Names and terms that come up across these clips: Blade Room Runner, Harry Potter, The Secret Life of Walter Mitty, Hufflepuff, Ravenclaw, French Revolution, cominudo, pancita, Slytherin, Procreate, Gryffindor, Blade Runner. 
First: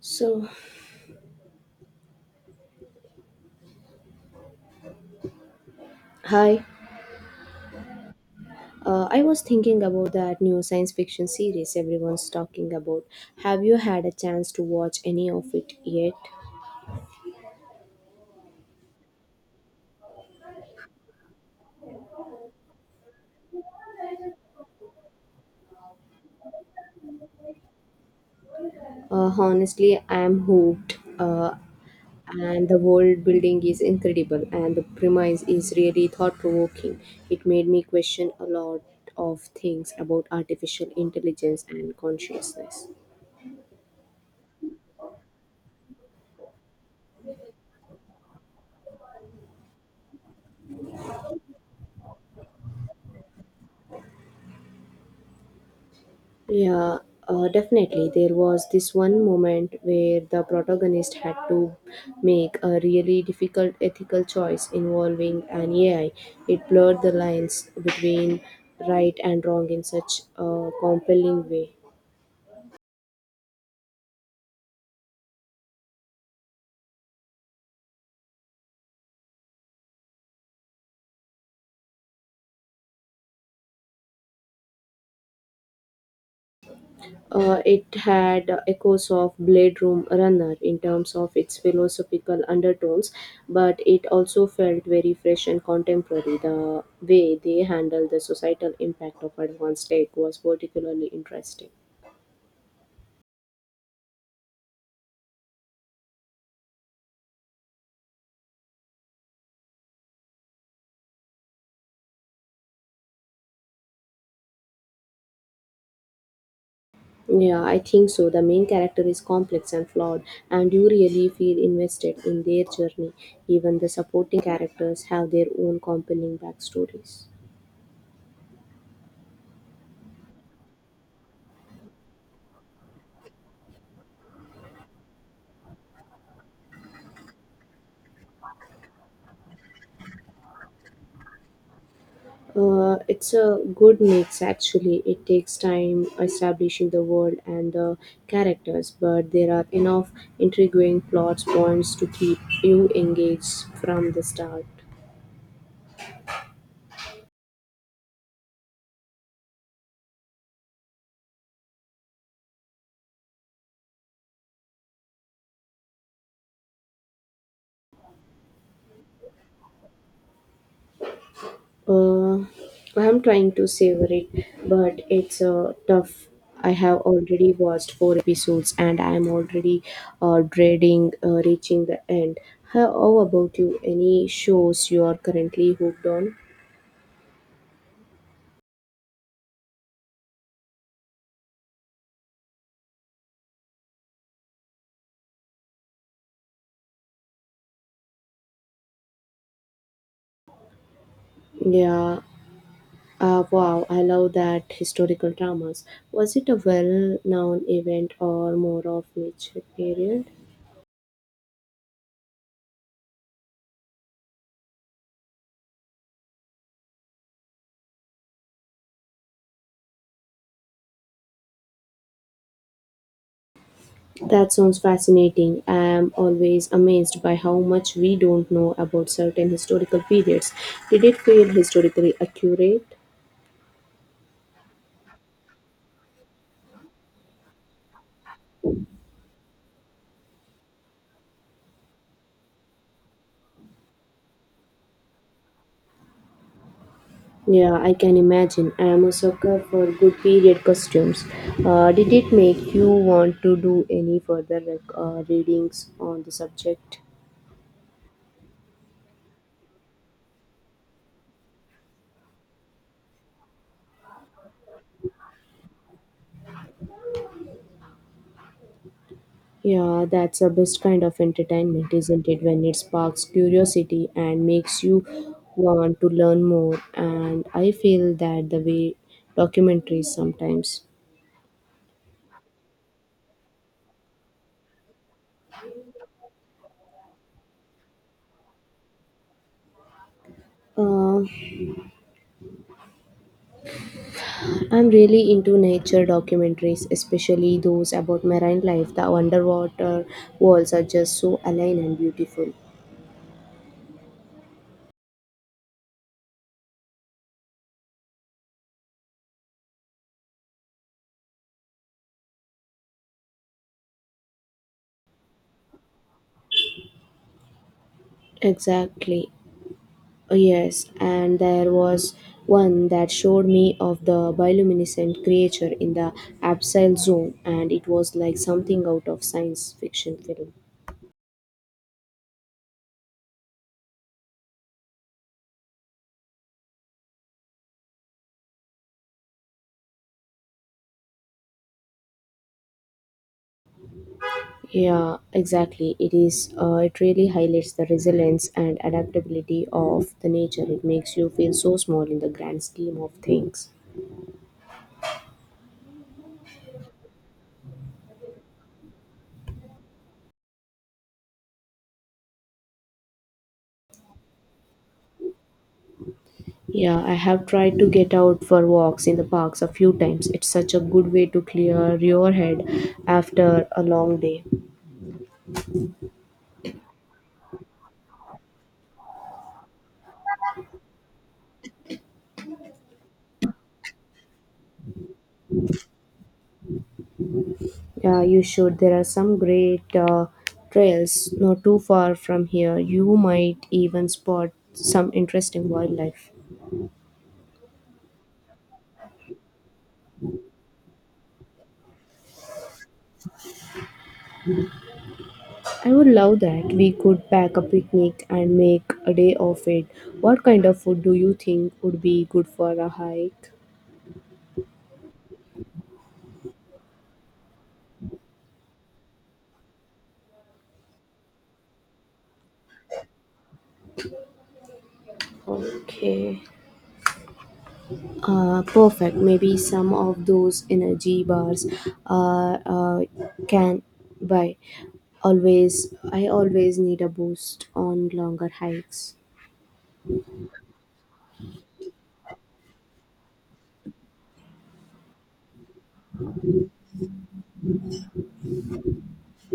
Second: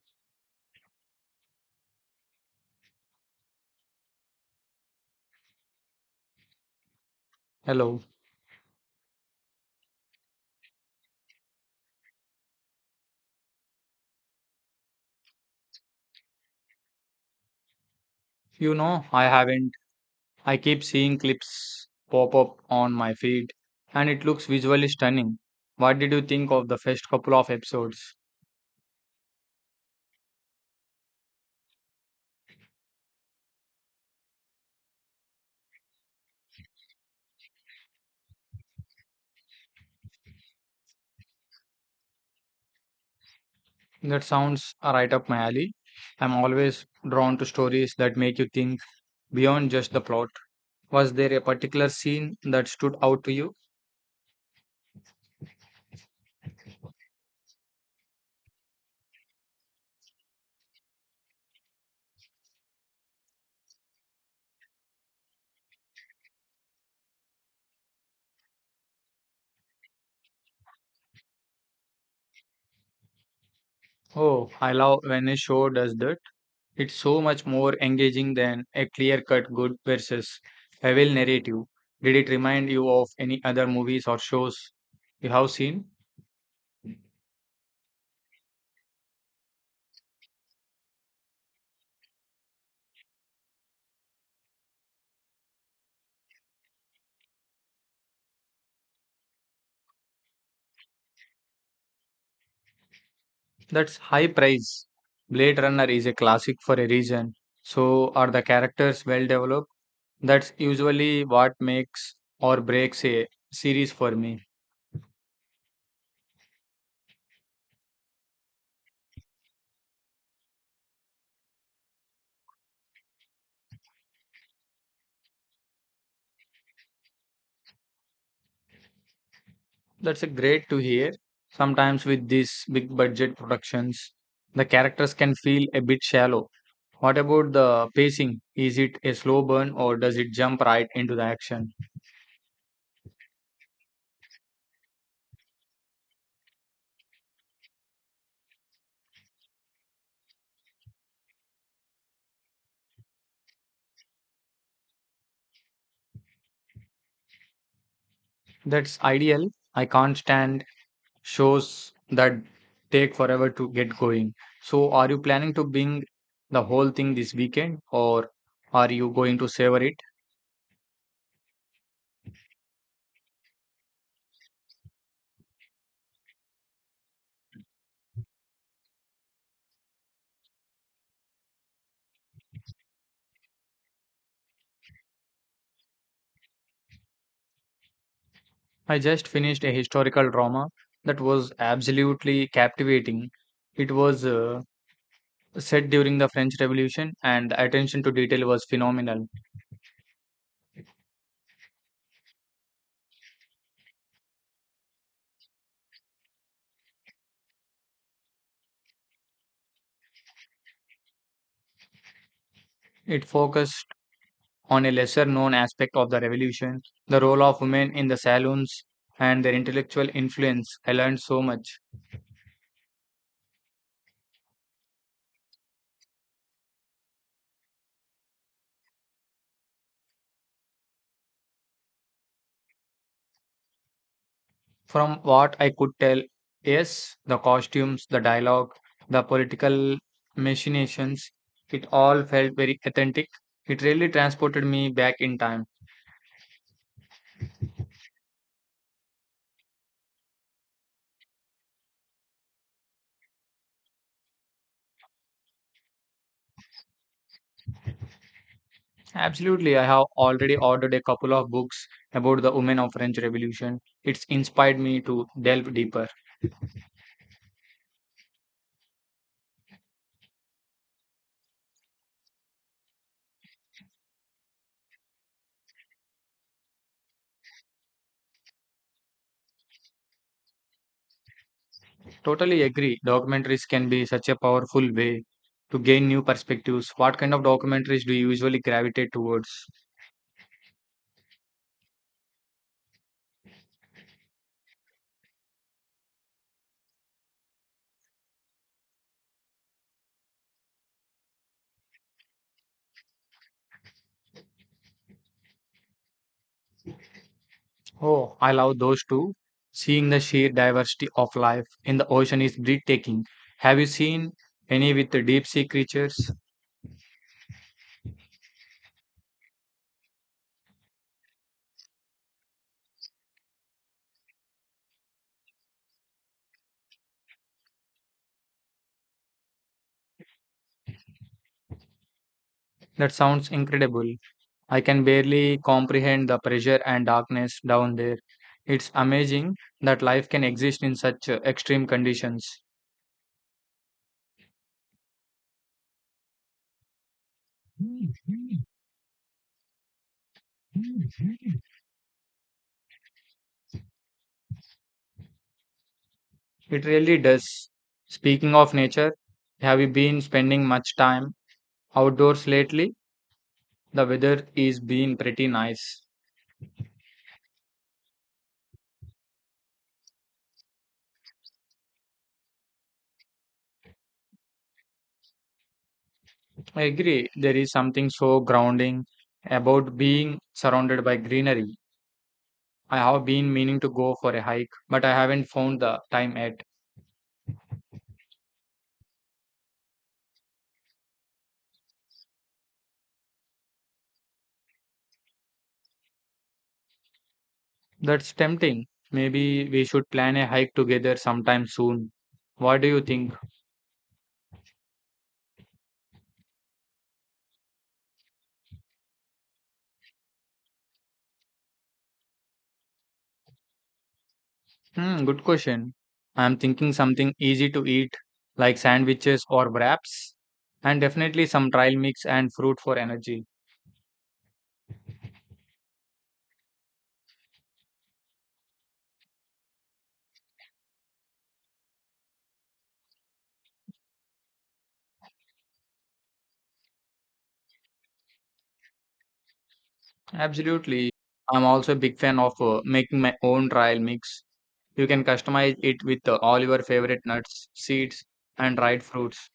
So, hi. Hello. I was thinking about that new science fiction series everyone's talking about. Have you had a chance to watch any of it yet? You know, I haven't. I keep seeing clips pop up on my feed and it looks visually stunning. What did you think of the first couple of episodes? Honestly, I am hooked. And the world building is incredible, and the premise is really thought provoking. It made me question a lot of things about artificial intelligence and consciousness. That sounds right up my alley. I'm always drawn to stories that make you think beyond just the plot. Was there a particular scene that stood out to you? Yeah, definitely. There was this one moment where the protagonist had to make a really difficult ethical choice involving an AI. It blurred the lines between right and wrong in such a compelling way. Oh, I love when a show does that. It's so much more engaging than a clear cut good versus evil narrative. Did it remind you of any other movies or shows you have seen? It had echoes of Blade Room Runner in terms of its philosophical undertones, but it also felt very fresh and contemporary. The way they handled the societal impact of advanced tech was particularly interesting. That's high praise. Blade Runner is a classic for a reason. So are the characters well developed? That's usually what makes or breaks a series for me. Yeah, I think so. The main character is complex and flawed, and you really feel invested in their journey. Even the supporting characters have their own compelling backstories. That's a great to hear. Sometimes with these big budget productions, the characters can feel a bit shallow. What about the pacing? Is it a slow burn or does it jump right into the action? It's a good mix actually. It takes time establishing the world and the characters, but there are enough intriguing plot points to keep you engaged from the start. That's ideal. I can't stand shows that take forever to get going. So, are you planning to binge the whole thing this weekend or are you going to savor it? Uh, I'm trying to savor it, but it's tough. I have already watched four episodes and I'm already dreading reaching the end. How about you? Any shows you are currently hooked on? I just finished a historical drama that was absolutely captivating. It was set during the French Revolution, and the attention to detail was phenomenal. Yeah, wow, I love that historical dramas. Was it a well known event or more of which period? It focused on a lesser known aspect of the revolution, the role of women in the saloons, and their intellectual influence. I learned so much. That sounds fascinating. I am always amazed by how much we don't know about certain historical periods. Did it feel historically accurate? From what I could tell, yes, the costumes, the dialogue, the political machinations, it all felt very authentic. It really transported me back in time. Yeah, I can imagine. I am a sucker for good period costumes. Did it make you want to do any further like, readings on the subject? Absolutely, I have already ordered a couple of books about the women of French Revolution. It's inspired me to delve deeper. Yeah, that's the best kind of entertainment, isn't it? When it sparks curiosity and makes you want to learn more. And I feel that the way documentaries sometimes. Totally agree. Documentaries can be such a powerful way to gain new perspectives. What kind of documentaries do you usually gravitate towards? Uh, I'm really into nature documentaries, especially those about marine life. The underwater worlds are just so alien and beautiful. Oh, I love those too. Seeing the sheer diversity of life in the ocean is breathtaking. Have you seen any with the deep sea creatures? Exactly. Oh, yes, and there was one that showed me of the bioluminescent creature in the abseil zone, and it was like something out of science fiction film. That sounds incredible. I can barely comprehend the pressure and darkness down there. It's amazing that life can exist in such extreme conditions. Yeah, exactly. It is. It really highlights the resilience and adaptability of the nature. It makes you feel so small in the grand scheme of things. It really does. Speaking of nature, have you been spending much time outdoors lately? The weather is been pretty nice. Yeah, I have tried to get out for walks in the parks a few times. It's such a good way to clear your head after a long day. I agree, there is something so grounding about being surrounded by greenery. I have been meaning to go for a hike, but I haven't found the time yet. Yeah, you should. There are some great trails not too far from here. You might even spot some interesting wildlife. That's tempting. Maybe we should plan a hike together sometime soon. What do you think? I would love that. We could pack a picnic and make a day of it. What kind of food do you think would be good for a hike? Hmm, good question. I'm thinking something easy to eat, like sandwiches or wraps, and definitely some trail mix and fruit for energy. Okay. Perfect. Maybe some of those energy bars uh, uh, can buy. Always, I always need a boost on longer hikes. Absolutely. I'm also a big fan of making my own trail mix. You can customize it with all your favorite nuts, seeds, and dried fruits.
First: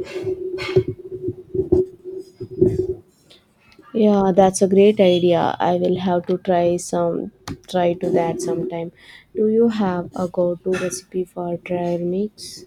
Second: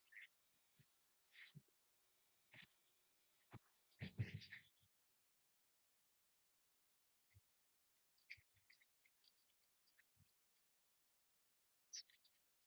Yeah, that's a great idea. I will have to try some try to that sometime. Do you have a go-to recipe for dry mix?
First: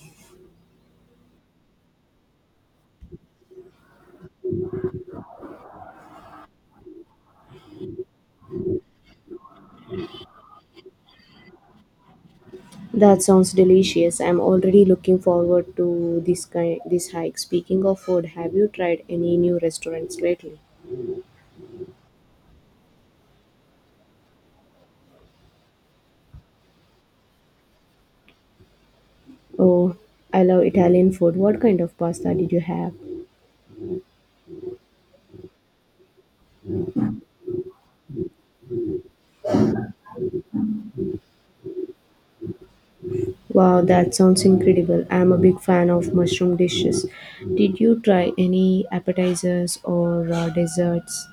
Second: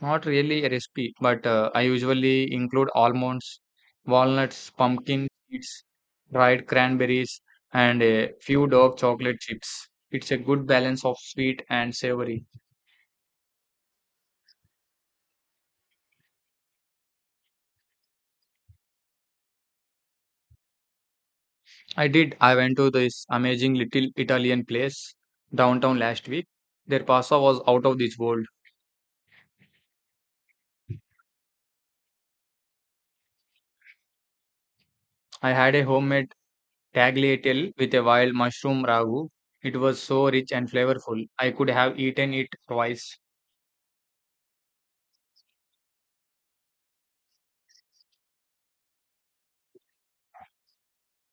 Not really a recipe, but I usually include almonds, walnuts, pumpkin seeds, dried cranberries, and a few dark chocolate chips. It's a good balance of sweet and savory. That sounds delicious. I'm already looking forward to this hike. Speaking of food, have you tried any new restaurants lately? I did. I went to this amazing little Italian place downtown last week. Their pasta was out of this world. Oh, I love Italian food. What kind of pasta did you have? I had a homemade tagliatelle with a wild mushroom ragu. It was so rich and flavorful. I could have eaten it twice. Wow, that sounds incredible. I'm a big fan of mushroom dishes. Did you try any appetizers or desserts?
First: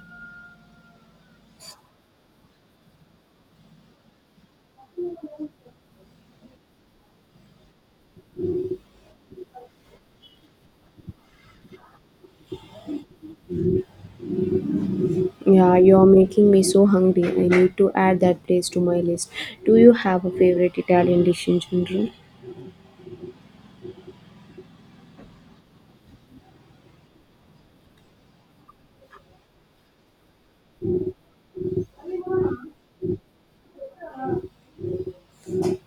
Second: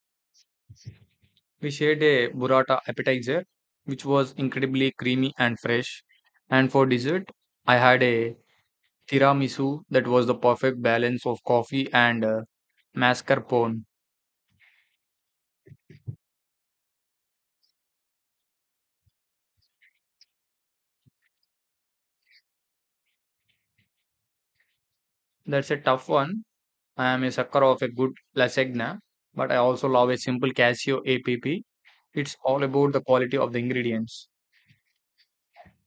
We shared a burrata appetizer, which was incredibly creamy and fresh. And for dessert, I had a tiramisu that was the perfect balance of coffee and mascarpone. Yeah, you're making me so hungry. I need to add that place to my list. Do you have a favorite Italian dish in general? That's a tough one. I am a sucker of a good lasagna, but I also love a simple Casio APP. It's all about the quality of the ingredients.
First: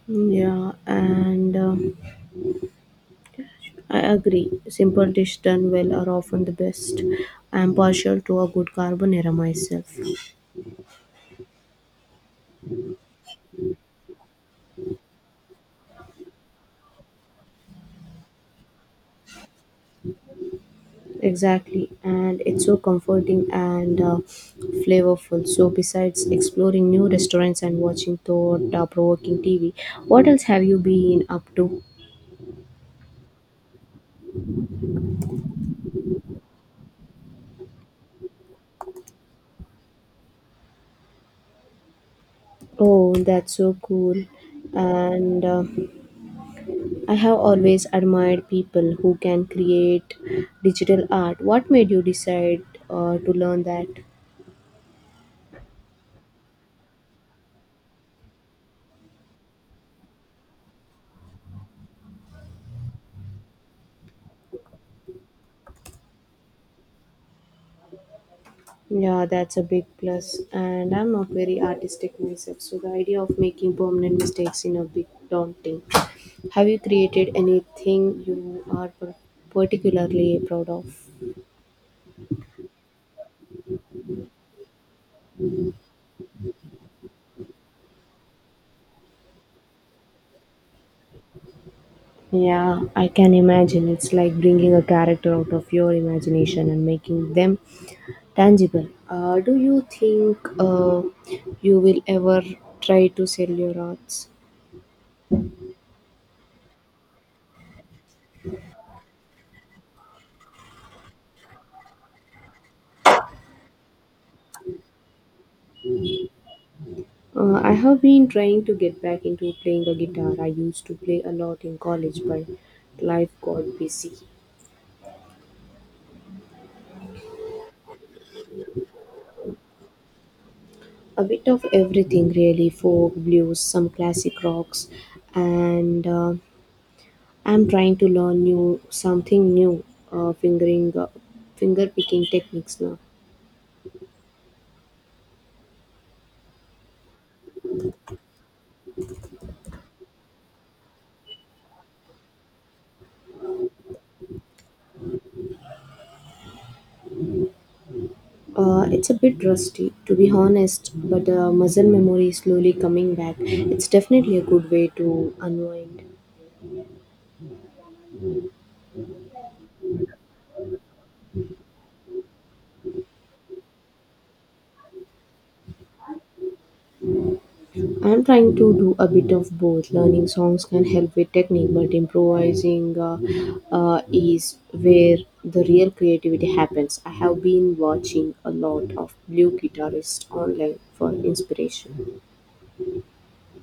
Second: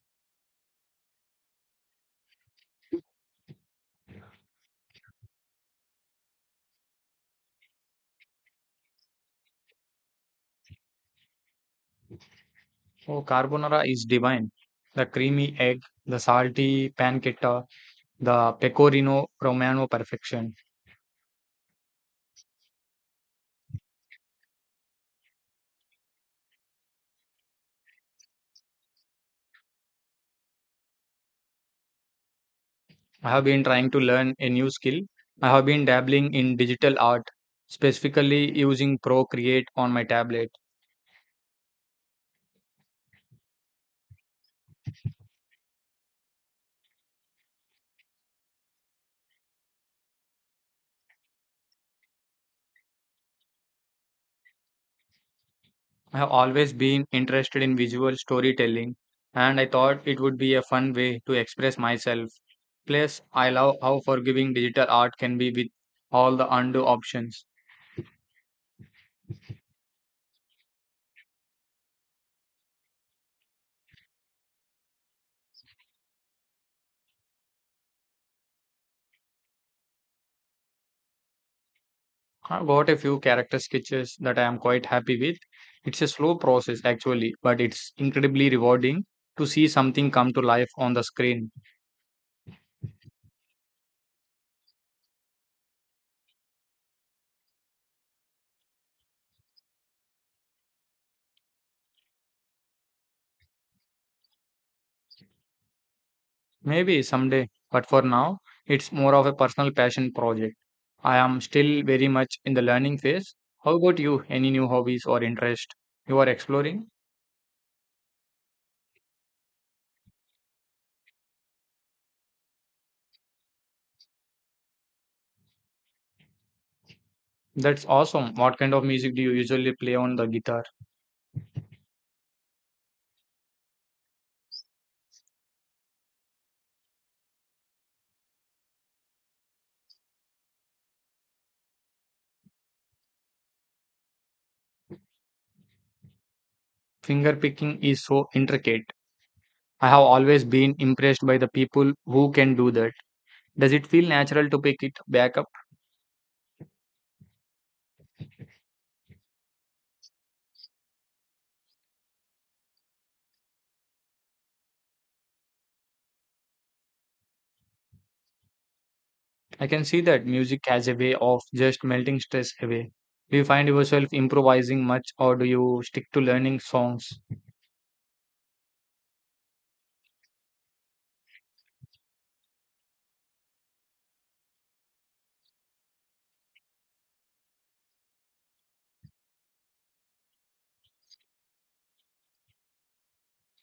Yeah, and I agree. Simple dish done well are often the best. I am partial to a good carbonara myself. Oh, carbonara is divine. The creamy egg, the salty pancetta, the pecorino romano perfection. Exactly, and it's so comforting and flavorful. So, besides exploring new restaurants and watching thought-provoking TV, what else have you been up to? I have been trying to learn a new skill. I have been dabbling in digital art, specifically using Procreate on my tablet. Oh, that's so cool. And I have always admired people who can create digital art. What made you decide to learn that? I have always been interested in visual storytelling, and I thought it would be a fun way to express myself. Plus, I love how forgiving digital art can be with all the undo options. Yeah, that's a big plus. And I'm not very artistic myself, so the idea of making permanent mistakes in a bit daunting. Have you created anything you are particularly proud of? I got a few character sketches that I am quite happy with. It's a slow process actually, but it's incredibly rewarding to see something come to life on the screen. Yeah, I can imagine. It's like bringing a character out of your imagination and making them tangible. Do you think you will ever try to sell your arts? Maybe someday, but for now, it's more of a personal passion project. I am still very much in the learning phase. How about you? Any new hobbies or interest you are exploring? I have been trying to get back into playing a guitar. I used to play a lot in college, but life got busy. That's awesome. What kind of music do you usually play on the guitar? A bit of everything, really folk, blues, some classic rocks, and I'm trying to learn new something new, uh, fingering, uh, finger picking techniques now. Finger picking is so intricate. I have always been impressed by the people who can do that. Does it feel natural to pick it back up? It's a bit rusty, to be honest, but muscle memory is slowly coming back. It's definitely a good way to unwind. I can see that music has a way of just melting stress away. Do you find yourself improvising much or do you stick to learning songs? I'm trying to do a bit of both. Learning songs can help with technique, but improvising is where the real creativity happens. I have been watching a lot of blue guitarists online for inspiration.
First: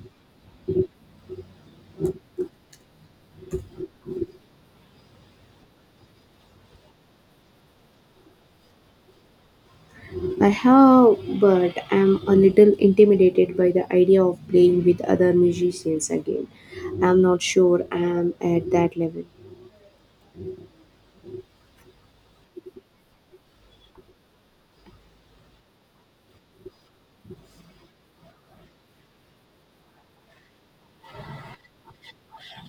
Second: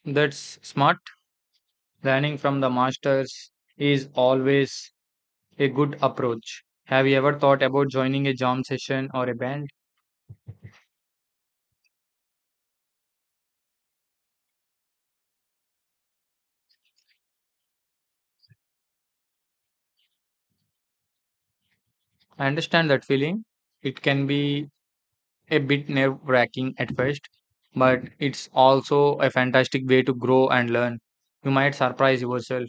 That's smart. Learning from the masters is always a good approach. Have you ever thought about joining a jam session or a band? I have, but I'm a little intimidated by the idea of playing with other musicians again. I'm not sure I'm at that level. I understand that feeling. It can be a bit nerve wracking at first, but it's also a fantastic way to grow and learn. You might surprise yourself.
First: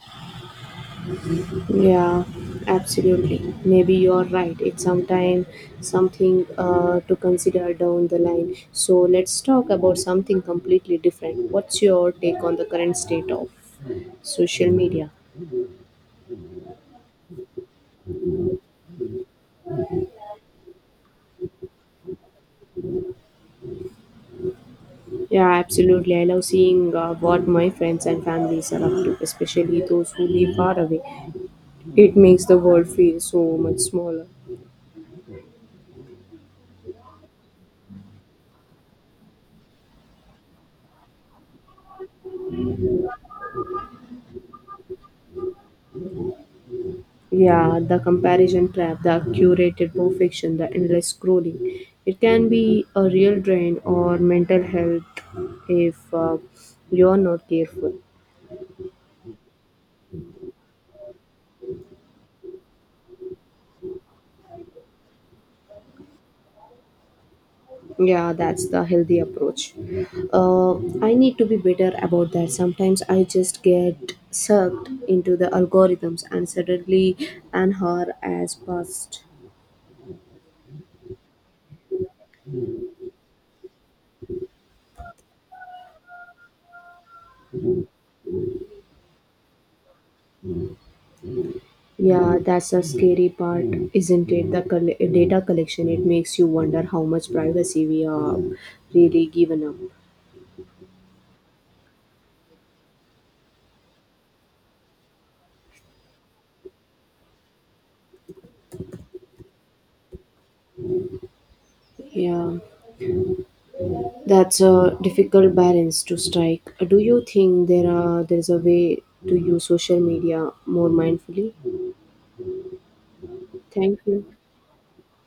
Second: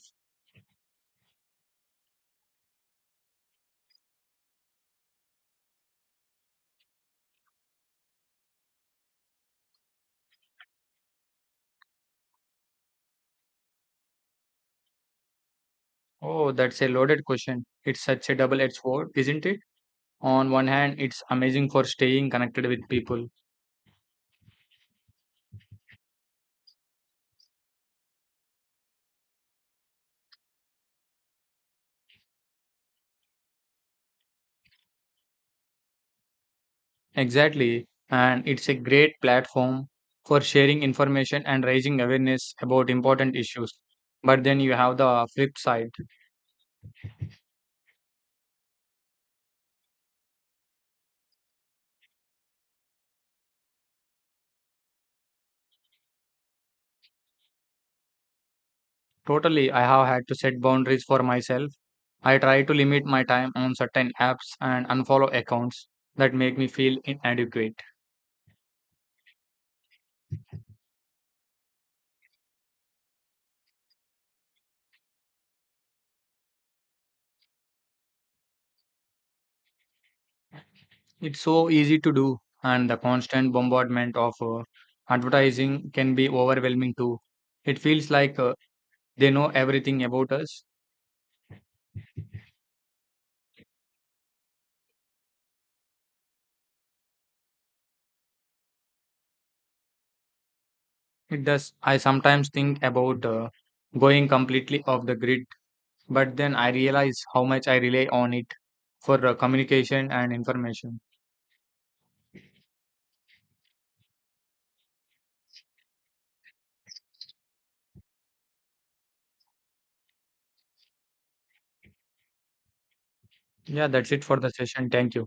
Yeah, absolutely. Maybe you're right. It's sometime something to consider down the line. So let's talk about something completely different. What's your take on the current state of social media? Oh, that's a loaded question. It's such a double edged sword, isn't it? On one hand, it's amazing for staying connected with people. Yeah, absolutely. I love seeing what my friends and families are up to, especially those who live far away. It makes the world feel so much smaller. Exactly. And it's a great platform for sharing information and raising awareness about important issues. But then you have the flip side. Yeah, the comparison trap, the curated perfection, the endless scrolling. It can be a real drain or mental health if you're not careful. Totally, I have had to set boundaries for myself. I try to limit my time on certain apps and unfollow accounts that make me feel inadequate. Yeah, that's the healthy approach. Uh, I need to be better about that. Sometimes I just get sucked into the algorithms and suddenly an hour has passed. It's so easy to do, and the constant bombardment of advertising can be overwhelming too. It feels like they know everything about us. Yeah, that's a scary part, isn't it? The data collection, it makes you wonder how much privacy we are really given up. It does. I sometimes think about going completely off the grid, but then I realize how much I rely on it for communication and information. Yeah, that's a difficult balance to strike. Do you think there is a way to use social media more mindfully? Yeah, Thank that's it you. for the session. Thank you.